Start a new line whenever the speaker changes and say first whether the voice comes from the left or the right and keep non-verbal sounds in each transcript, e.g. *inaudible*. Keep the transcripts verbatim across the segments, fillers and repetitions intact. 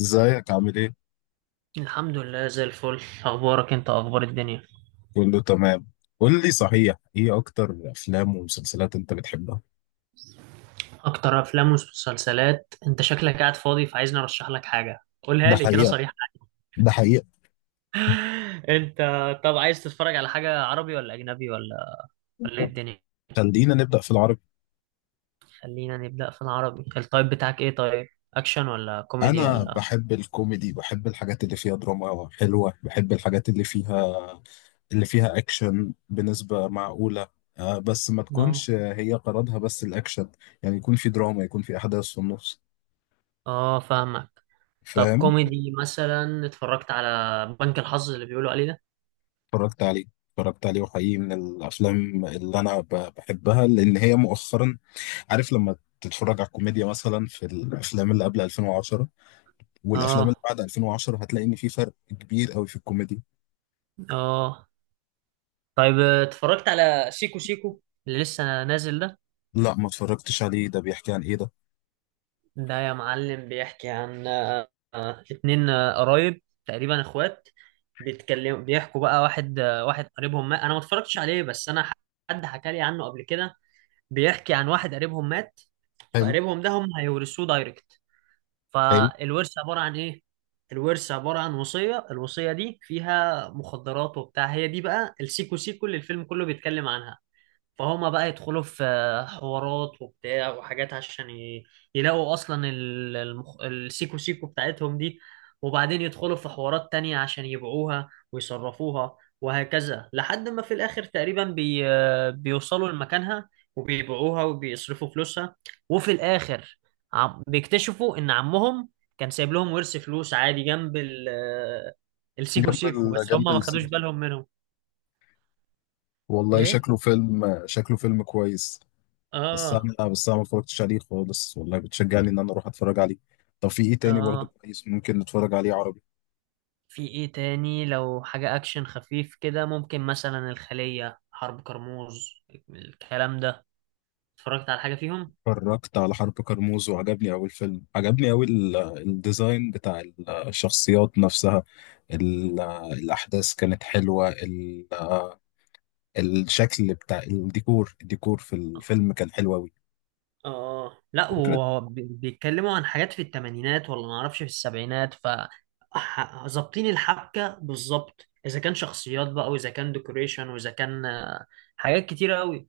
left: ازيك عامل ايه؟
right: الحمد لله زي الفل. اخبارك انت؟ اخبار الدنيا؟
left: كله تمام. قول لي صحيح، ايه اكتر افلام ومسلسلات انت بتحبها؟
right: اكتر افلام ومسلسلات؟ انت شكلك قاعد فاضي فعايزني ارشح لك حاجه، قولها
left: ده
right: لي كده
left: حقيقة.
right: صريحه.
left: ده حقيقة.
right: *laughs* انت. طب عايز تتفرج على حاجه عربي ولا اجنبي ولا ولا ايه الدنيا؟
left: خلينا نبدأ في العربي.
right: خلينا نبدا في العربي. التايب بتاعك ايه طيب؟ اكشن ولا كوميدي
left: انا
right: ولا؟
left: بحب الكوميدي، بحب الحاجات اللي فيها دراما حلوة، بحب الحاجات اللي فيها اللي فيها اكشن بنسبة معقولة. آه، بس ما
right: اه،
left: تكونش هي غرضها بس الاكشن. يعني يكون في دراما، يكون في احداث في النص.
right: اه، فاهمك. طب
left: فاهم؟
right: كوميدي مثلا، اتفرجت على بنك الحظ اللي بيقولوا عليه ده؟
left: اتفرجت عليه. اتفرجت عليه وحقيقي من الافلام اللي انا ب- بحبها لان هي مؤخرا. عارف لما تتفرج على الكوميديا مثلا في الافلام اللي قبل ألفين وعشرة، والافلام اللي
right: اه،
left: بعد ألفين وعشرة هتلاقي ان في فرق كبير قوي في الكوميديا.
right: اه. طيب اتفرجت على سيكو سيكو اللي لسه نازل ده؟
left: لا، ما اتفرجتش عليه. ده بيحكي عن ايه ده؟
right: ده يا معلم بيحكي عن آه، آه، اتنين آه، قرايب تقريبا، اخوات. بيتكلموا بيحكوا بقى. واحد آه، واحد قريبهم مات. انا ما اتفرجتش عليه، بس انا ح- حد حكى لي عنه قبل كده. بيحكي عن واحد قريبهم مات.
left: حلو.
right: فقريبهم ده هم هيورثوه دايركت.
left: حلو.
right: فالورث عبارة عن ايه؟ الورث عبارة عن وصية. الوصية دي فيها مخدرات وبتاع، هي دي بقى السيكو سيكو اللي الفيلم كله بيتكلم عنها. فهم بقى يدخلوا في حوارات وبتاع وحاجات عشان ي- يلاقوا اصلا ال- المخ... السيكو سيكو بتاعتهم دي. وبعدين يدخلوا في حوارات تانية عشان يبيعوها ويصرفوها، وهكذا لحد ما في الاخر تقريبا بي... بيوصلوا لمكانها. وبيبيعوها وبيصرفوا فلوسها. وفي الاخر، عم... بيكتشفوا ان عمهم كان سايب لهم ورث فلوس عادي جنب ال... السيكو
left: جنب
right: سيكو،
left: ال...
right: بس هم
left: جنب
right: ما
left: السي
right: خدوش
left: جي.
right: بالهم منهم.
left: والله
right: ايه.
left: شكله فيلم شكله فيلم كويس. بس
right: اه،
left: انا بس انا ما اتفرجتش عليه خالص، والله بتشجعني ان انا اروح اتفرج عليه. طب في ايه تاني برضو
right: اه،
left: كويس ممكن نتفرج عليه عربي؟
right: في ايه تاني؟ لو حاجة اكشن خفيف كده، ممكن مثلا الخلية، حرب كرموز، الكلام ده. اتفرجت على حاجة فيهم؟
left: اتفرجت على حرب كرموز وعجبني أوي الفيلم، عجبني أوي ال- الديزاين بتاع ال- الشخصيات نفسها. ال- الأحداث كانت حلوة. ال- الشكل بتاع الديكور، الديكور في الفيلم كان حلو أوي.
right: اه. لا،
left: وفكرة...
right: وهو بي- بيتكلموا عن حاجات في الثمانينات ولا ما اعرفش في السبعينات. ف ح- ظابطين الحبكة بالظبط، اذا كان شخصيات بقى، واذا كان ديكوريشن، واذا كان آه، حاجات كتيرة قوي.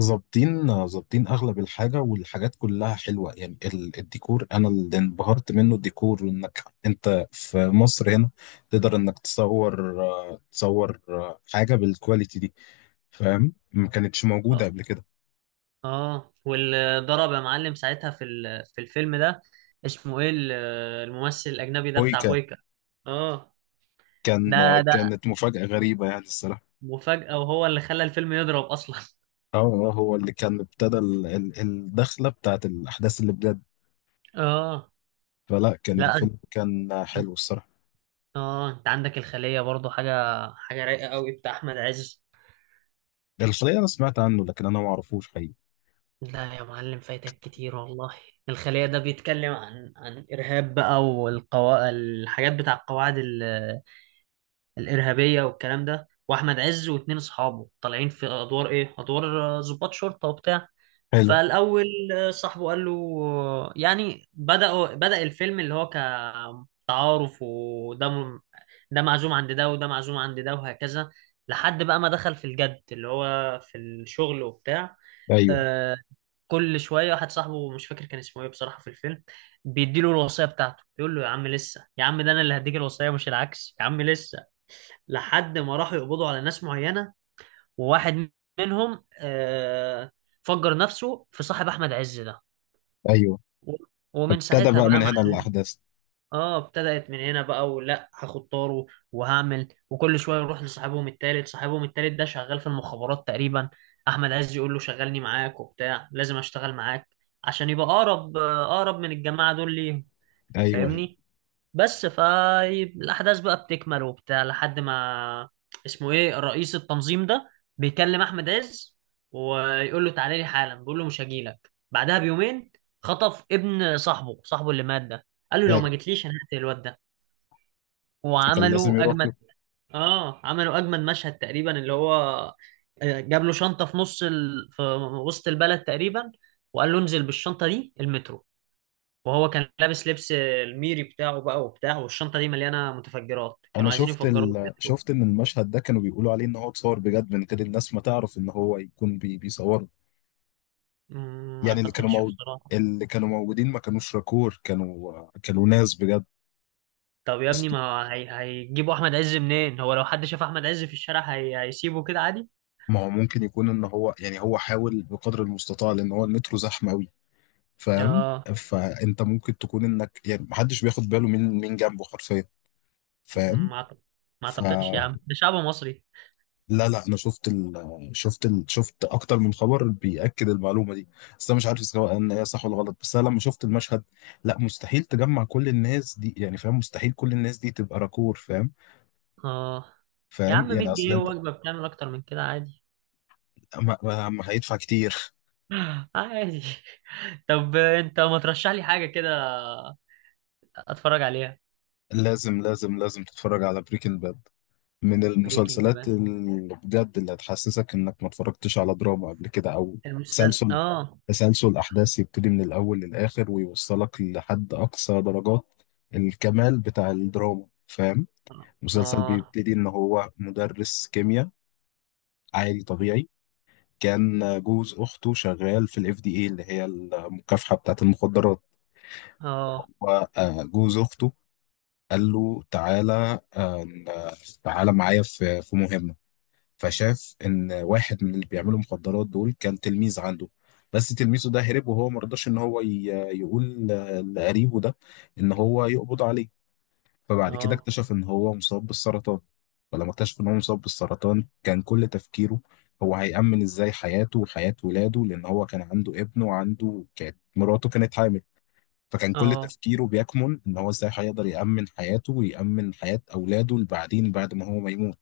left: ظابطين ظابطين أغلب الحاجة، والحاجات كلها حلوة يعني. ال- الديكور أنا اللي انبهرت منه، الديكور. وإنك أنت في مصر هنا تقدر إنك تصور، آه، تصور آه، حاجة بالكواليتي دي. فاهم؟ ما كانتش موجودة
right: اه،
left: قبل كده.
right: اه، واللي ضرب يا معلم ساعتها في ال- في الفيلم ده، اسمه ايه ال- الممثل الاجنبي ده
left: كوي.
right: بتاع بويكا؟ اه.
left: كان...
right: ده ده
left: كانت مفاجأة غريبة يعني الصراحة.
right: مفاجأة، وهو اللي خلى الفيلم يضرب أصلا.
left: اه، آه، هو اللي كان ابتدى ال- ال- الدخلة بتاعت الأحداث اللي بجد.
right: اه.
left: فلا كان
right: لا، أنت-
left: الفيلم كان حلو الصراحة.
right: اه، انت عندك الخلية برضو. حاجة حاجة رايقة قوي بتاع أحمد عز.
left: الخلية أنا سمعت عنه، لكن أنا ما أعرفوش حقيقي.
right: لا يا معلم، فايتك كتير والله. الخلية ده بيتكلم عن عن إرهاب بقى، والقوا الحاجات بتاع القواعد الارهابيه والكلام ده. واحمد عز واتنين اصحابه طالعين في ادوار ايه؟ ادوار آه، ضباط شرطه وبتاع.
left: حلو.
right: فالاول، آه، صاحبه قال له آه، يعني بدأوا بدأ الفيلم اللي هو كتعارف، وده م- ده معزوم عند ده وده معزوم عند ده، وهكذا لحد بقى ما دخل في الجد اللي هو في الشغل وبتاع.
left: أيوه.
right: آه، كل شويه واحد صاحبه، مش فاكر كان اسمه ايه بصراحه في الفيلم، بيديله الوصيه بتاعته، بيقول له يا عم لسه، يا عم ده انا اللي هديك الوصيه مش العكس، يا عم لسه. لحد ما راحوا يقبضوا على ناس معينة، وواحد منهم آه، فجر نفسه في صاحب أحمد عز ده.
left: أيوه.
right: و- ومن
left: ابتدى
right: ساعتها
left: بقى
right: بقى
left: من
right: مع...
left: هنا الأحداث.
right: اه. ابتدأت من هنا بقى ولا هاخد طاره وهعمل. وكل شوية يروح لصاحبهم التالت، صاحبهم التالت ده شغال في المخابرات تقريبا. أحمد عز يقول له شغلني معاك وبتاع، لازم أشتغل معاك عشان يبقى أقرب آه، أقرب من الجماعة دول ليهم.
left: أيوه. أيوه.
right: فاهمني. بس فالأحداث بقى بتكمل وبتاع لحد ما اسمه إيه رئيس التنظيم ده بيكلم أحمد عز، ويقول له تعالى لي حالا، بيقول له مش هجيلك بعدها بيومين. خطف ابن صاحبه، صاحبه اللي مات ده، قال له لو ما
left: أيوه.
right: جيتليش أنا هقتل الواد ده.
left: فكان لازم
right: وعملوا
left: يروح
right: أجمد
left: له.
right: آه عملوا أجمد مشهد تقريبا اللي هو آه، جاب له شنطة في نص ال... في وسط البلد تقريبا، وقال له انزل بالشنطة دي المترو. وهو كان لابس لبس الميري بتاعه بقى وبتاع، والشنطة دي مليانة متفجرات، كانوا
left: أنا
right: عايزين
left: شفت
right: يفجروا
left: ال...
right: المترو.
left: شفت إن المشهد ده كانوا بيقولوا عليه إن هو اتصور بجد من غير الناس ما تعرف إن هو يكون بي... بيصوره.
right: مم، ما
left: يعني اللي كانوا
right: اعتقدش
left: موجود،
right: بصراحة.
left: اللي كانوا موجودين ما كانوش راكور، كانوا كانوا ناس بجد.
right: طب يا ابني، ما هي... هيجيبوا احمد عز منين؟ هو لو حد شاف احمد عز في الشارع هي... هيسيبه كده عادي؟
left: ما هو ممكن يكون ان هو، يعني هو حاول بقدر المستطاع لان هو المترو زحمه قوي. فاهم؟
right: اه.
left: فانت ممكن تكون انك يعني محدش بياخد باله من من جنبه حرفيا. فاهم؟
right: ما أعتقد... ما اعتقدش يا
left: فلا،
right: عم، ده شعب مصري.
left: لا، لا، انا شفت ال... شفت ال... شفت اكتر من خبر بيأكد المعلومه دي. بس انا مش عارف سواء ان هي صح ولا غلط، بس انا لما شفت المشهد... لا مستحيل تجمع كل الناس دي يعني. فاهم؟ مستحيل كل الناس دي تبقى راكور. فاهم؟
right: اه، يا
left: فاهم
right: عم، 100
left: يعني اصل
right: جنيه
left: انت...
right: ووجبة بتعمل اكتر من كده عادي.
left: ما ما- ما هيدفع كتير.
right: *laughs* عادي. طب انت ما ترشح لي حاجة كده، اتفرج عليها؟
left: لازم لازم لازم تتفرج على بريكنج باد. من
right: بريكنج
left: المسلسلات
right: بقى،
left: اللي بجد، اللي هتحسسك انك ما اتفرجتش على دراما قبل كده. او
right: المسلسل.
left: تسلسل،
right: اه.
left: تسلسل احداث يبتدي من الاول للاخر ويوصلك لحد اقصى درجات الكمال بتاع الدراما. فاهم؟ مسلسل
right: اه.
left: بيبتدي ان هو مدرس كيمياء عادي طبيعي. كان جوز اخته شغال في الاف دي اي، اللي هي المكافحة بتاعه المخدرات.
right: اه.
left: وجوز اخته قال له تعالى، آه، تعالى معايا في في مهمة. فشاف ان واحد من اللي بيعملوا مخدرات دول كان تلميذ عنده، بس تلميذه ده هرب. وهو ما رضاش ان هو ي- يقول ل- لقريبه ده ان هو يقبض عليه. فبعد كده
right: اه.
left: اكتشف ان هو مصاب بالسرطان. فلما اكتشف ان هو مصاب بالسرطان، كان كل تفكيره هو هيأمن ازاي حياته وحياة ولاده. لان هو كان عنده ابن، وعنده كانت مراته كانت حامل. فكان كل
right: اه.
left: تفكيره بيكمن ان هو ازاي هيقدر يأمن حياته، ويأمن حياة اولاده اللي بعدين بعد ما هو ما يموت.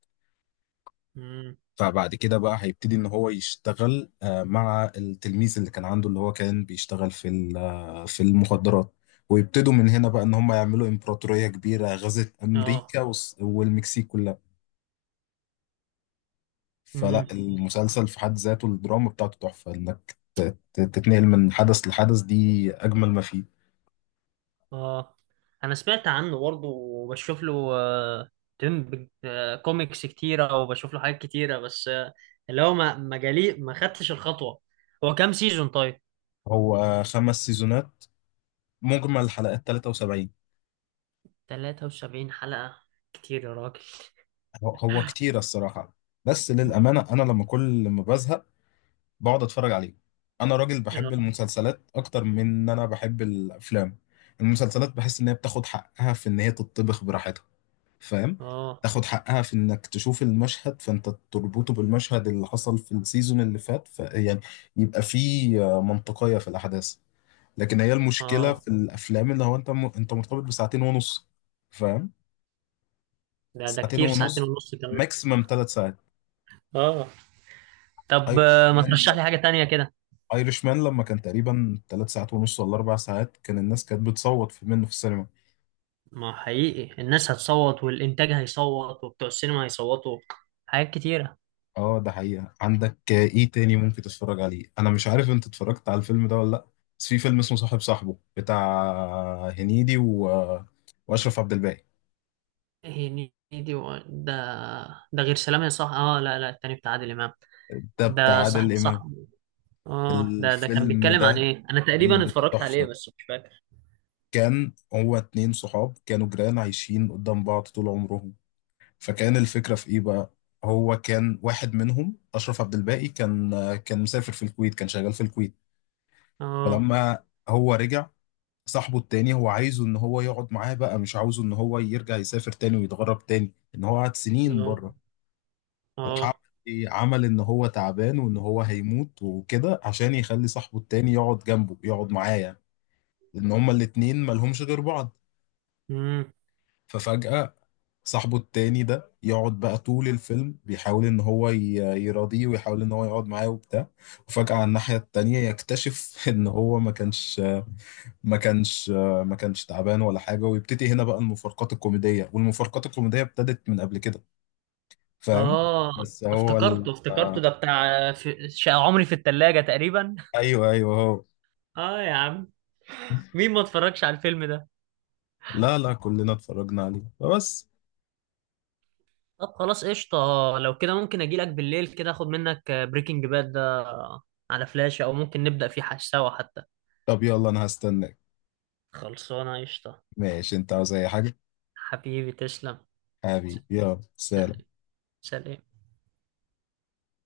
right: امم.
left: فبعد كده بقى هيبتدي ان هو يشتغل آه، مع التلميذ اللي كان عنده، اللي هو كان بيشتغل في ال- آه، في المخدرات. ويبتدوا من هنا بقى ان هم يعملوا امبراطورية كبيرة غزت
right: اه.
left: امريكا والس- والمكسيك كلها.
right: امم.
left: فلا المسلسل في حد ذاته الدراما بتاعته تحفة. انك ت- ت- تتنقل من حدث لحدث، دي اجمل ما فيه.
right: اه، انا سمعت عنه برضه، وبشوف له آه، تم آه، كوميكس كتيره، وبشوف له حاجات كتيره، بس آه، اللي هو ما ما جالي، ما خدتش الخطوه. هو كام سيزون طيب؟
left: هو خمس سيزونات، مجمل حلقات ثلاثة وسبعين.
right: تلاتة وسبعين حلقه؟ كتير يا راجل.
left: هو هو كتير الصراحة. بس
right: اه.
left: للأمانة أنا لما كل ما بزهق بقعد اتفرج عليه. انا راجل بحب المسلسلات اكتر من ان انا بحب الافلام. المسلسلات بحس ان هي بتاخد حقها في ان هي تطبخ براحتها. فاهم؟
right: اه.
left: تاخد حقها في انك تشوف المشهد فانت تربطه بالمشهد اللي حصل في السيزون اللي فات، ف يعني يبقى فيه آه، منطقية في الاحداث. لكن هي المشكلة
right: اه،
left: في الافلام اللي هو انت م... انت مرتبط بساعتين ونص. فاهم؟
right: ده ده
left: ساعتين
right: كتير،
left: مم.
right: ساعتين
left: ونص.
right: ونص كمان؟
left: ماكسيمم ثلاث ساعات.
right: اه. طب
left: ايرش
right: آه، ما
left: مان.
right: ترشح لي حاجه تانية كده؟
left: ايرش مان لما كان تقريبا ثلاث ساعات ونص ولا اربع ساعات، كان الناس كانت بتصوت في منه في السينما.
right: ما حقيقي، الناس هتصوت والانتاج هيصوت وبتوع السينما هيصوتوا، حاجات كتيره.
left: اه، ده حقيقة. عندك ايه تاني ممكن تتفرج عليه؟ انا مش عارف انت اتفرجت على الفيلم ده ولا لا، بس في فيلم اسمه صاحب صاحبه بتاع هنيدي و... واشرف عبد الباقي.
right: هي نيدي و... ده؟ ده غير سلام يا صح. اه، لا، لا، التاني بتاع عادل امام؟
left: ده بتاع
right: ده صاحب
left: عادل امام.
right: صاحب. اه، ده ده كان
left: الفيلم
right: بيتكلم عن
left: ده
right: ايه؟ انا
left: الفيلم
right: تقريبا
left: ده
right: اتفرجت عليه
left: تحفة.
right: بس مش فاكر.
left: كان هو اتنين صحاب كانوا جيران عايشين قدام بعض طول عمرهم. فكان الفكرة في إيه بقى؟ هو كان واحد منهم أشرف عبد الباقي، كان كان مسافر في الكويت، كان شغال في الكويت.
right: اه.
left: فلما هو رجع، صاحبه التاني هو عايزه إن هو يقعد معاه بقى، مش عاوزه إن هو يرجع يسافر تاني ويتغرب تاني إن هو قعد سنين
right: اه.
left: بره. راح عمل
right: اه.
left: إيه؟ عمل إن هو تعبان وإن هو هيموت وكده، عشان يخلي صاحبه التاني يقعد جنبه يقعد معاه يعني. لأن هما الاتنين مالهمش غير بعض.
right: امم.
left: ففجأة صاحبه التاني ده يقعد بقى طول الفيلم بيحاول ان هو ي- يراضيه، ويحاول ان هو يقعد معاه وبتاع. وفجأة على الناحية التانية يكتشف *laughs* ان هو ما كانش ما كانش ما كانش تعبان ولا حاجة. ويبتدي هنا بقى المفارقات الكوميدية، والمفارقات الكوميدية ابتدت من قبل كده. فاهم؟
right: اه،
left: بس هو ال...
right: افتكرته افتكرته،
left: آه،
right: ده بتاع في... شقة عمري في التلاجة تقريبا. *laughs*
left: ايوه. ايوه هو.
right: اه يا عم، مين ما اتفرجش على الفيلم ده؟
left: لا لا، كلنا اتفرجنا عليه بس...
right: طب خلاص قشطة. لو كده ممكن اجي لك بالليل كده، اخد منك بريكنج باد ده على فلاشة، او ممكن نبدأ فيه حش- سوا حتى.
left: طب يلا انا هستناك.
right: خلصانة قشطة.
left: ماشي، انت عاوز اي حاجة؟
right: حبيبي تسلم. س-
left: حبيبي يلا
right: س-
left: سلام.
right: سلام.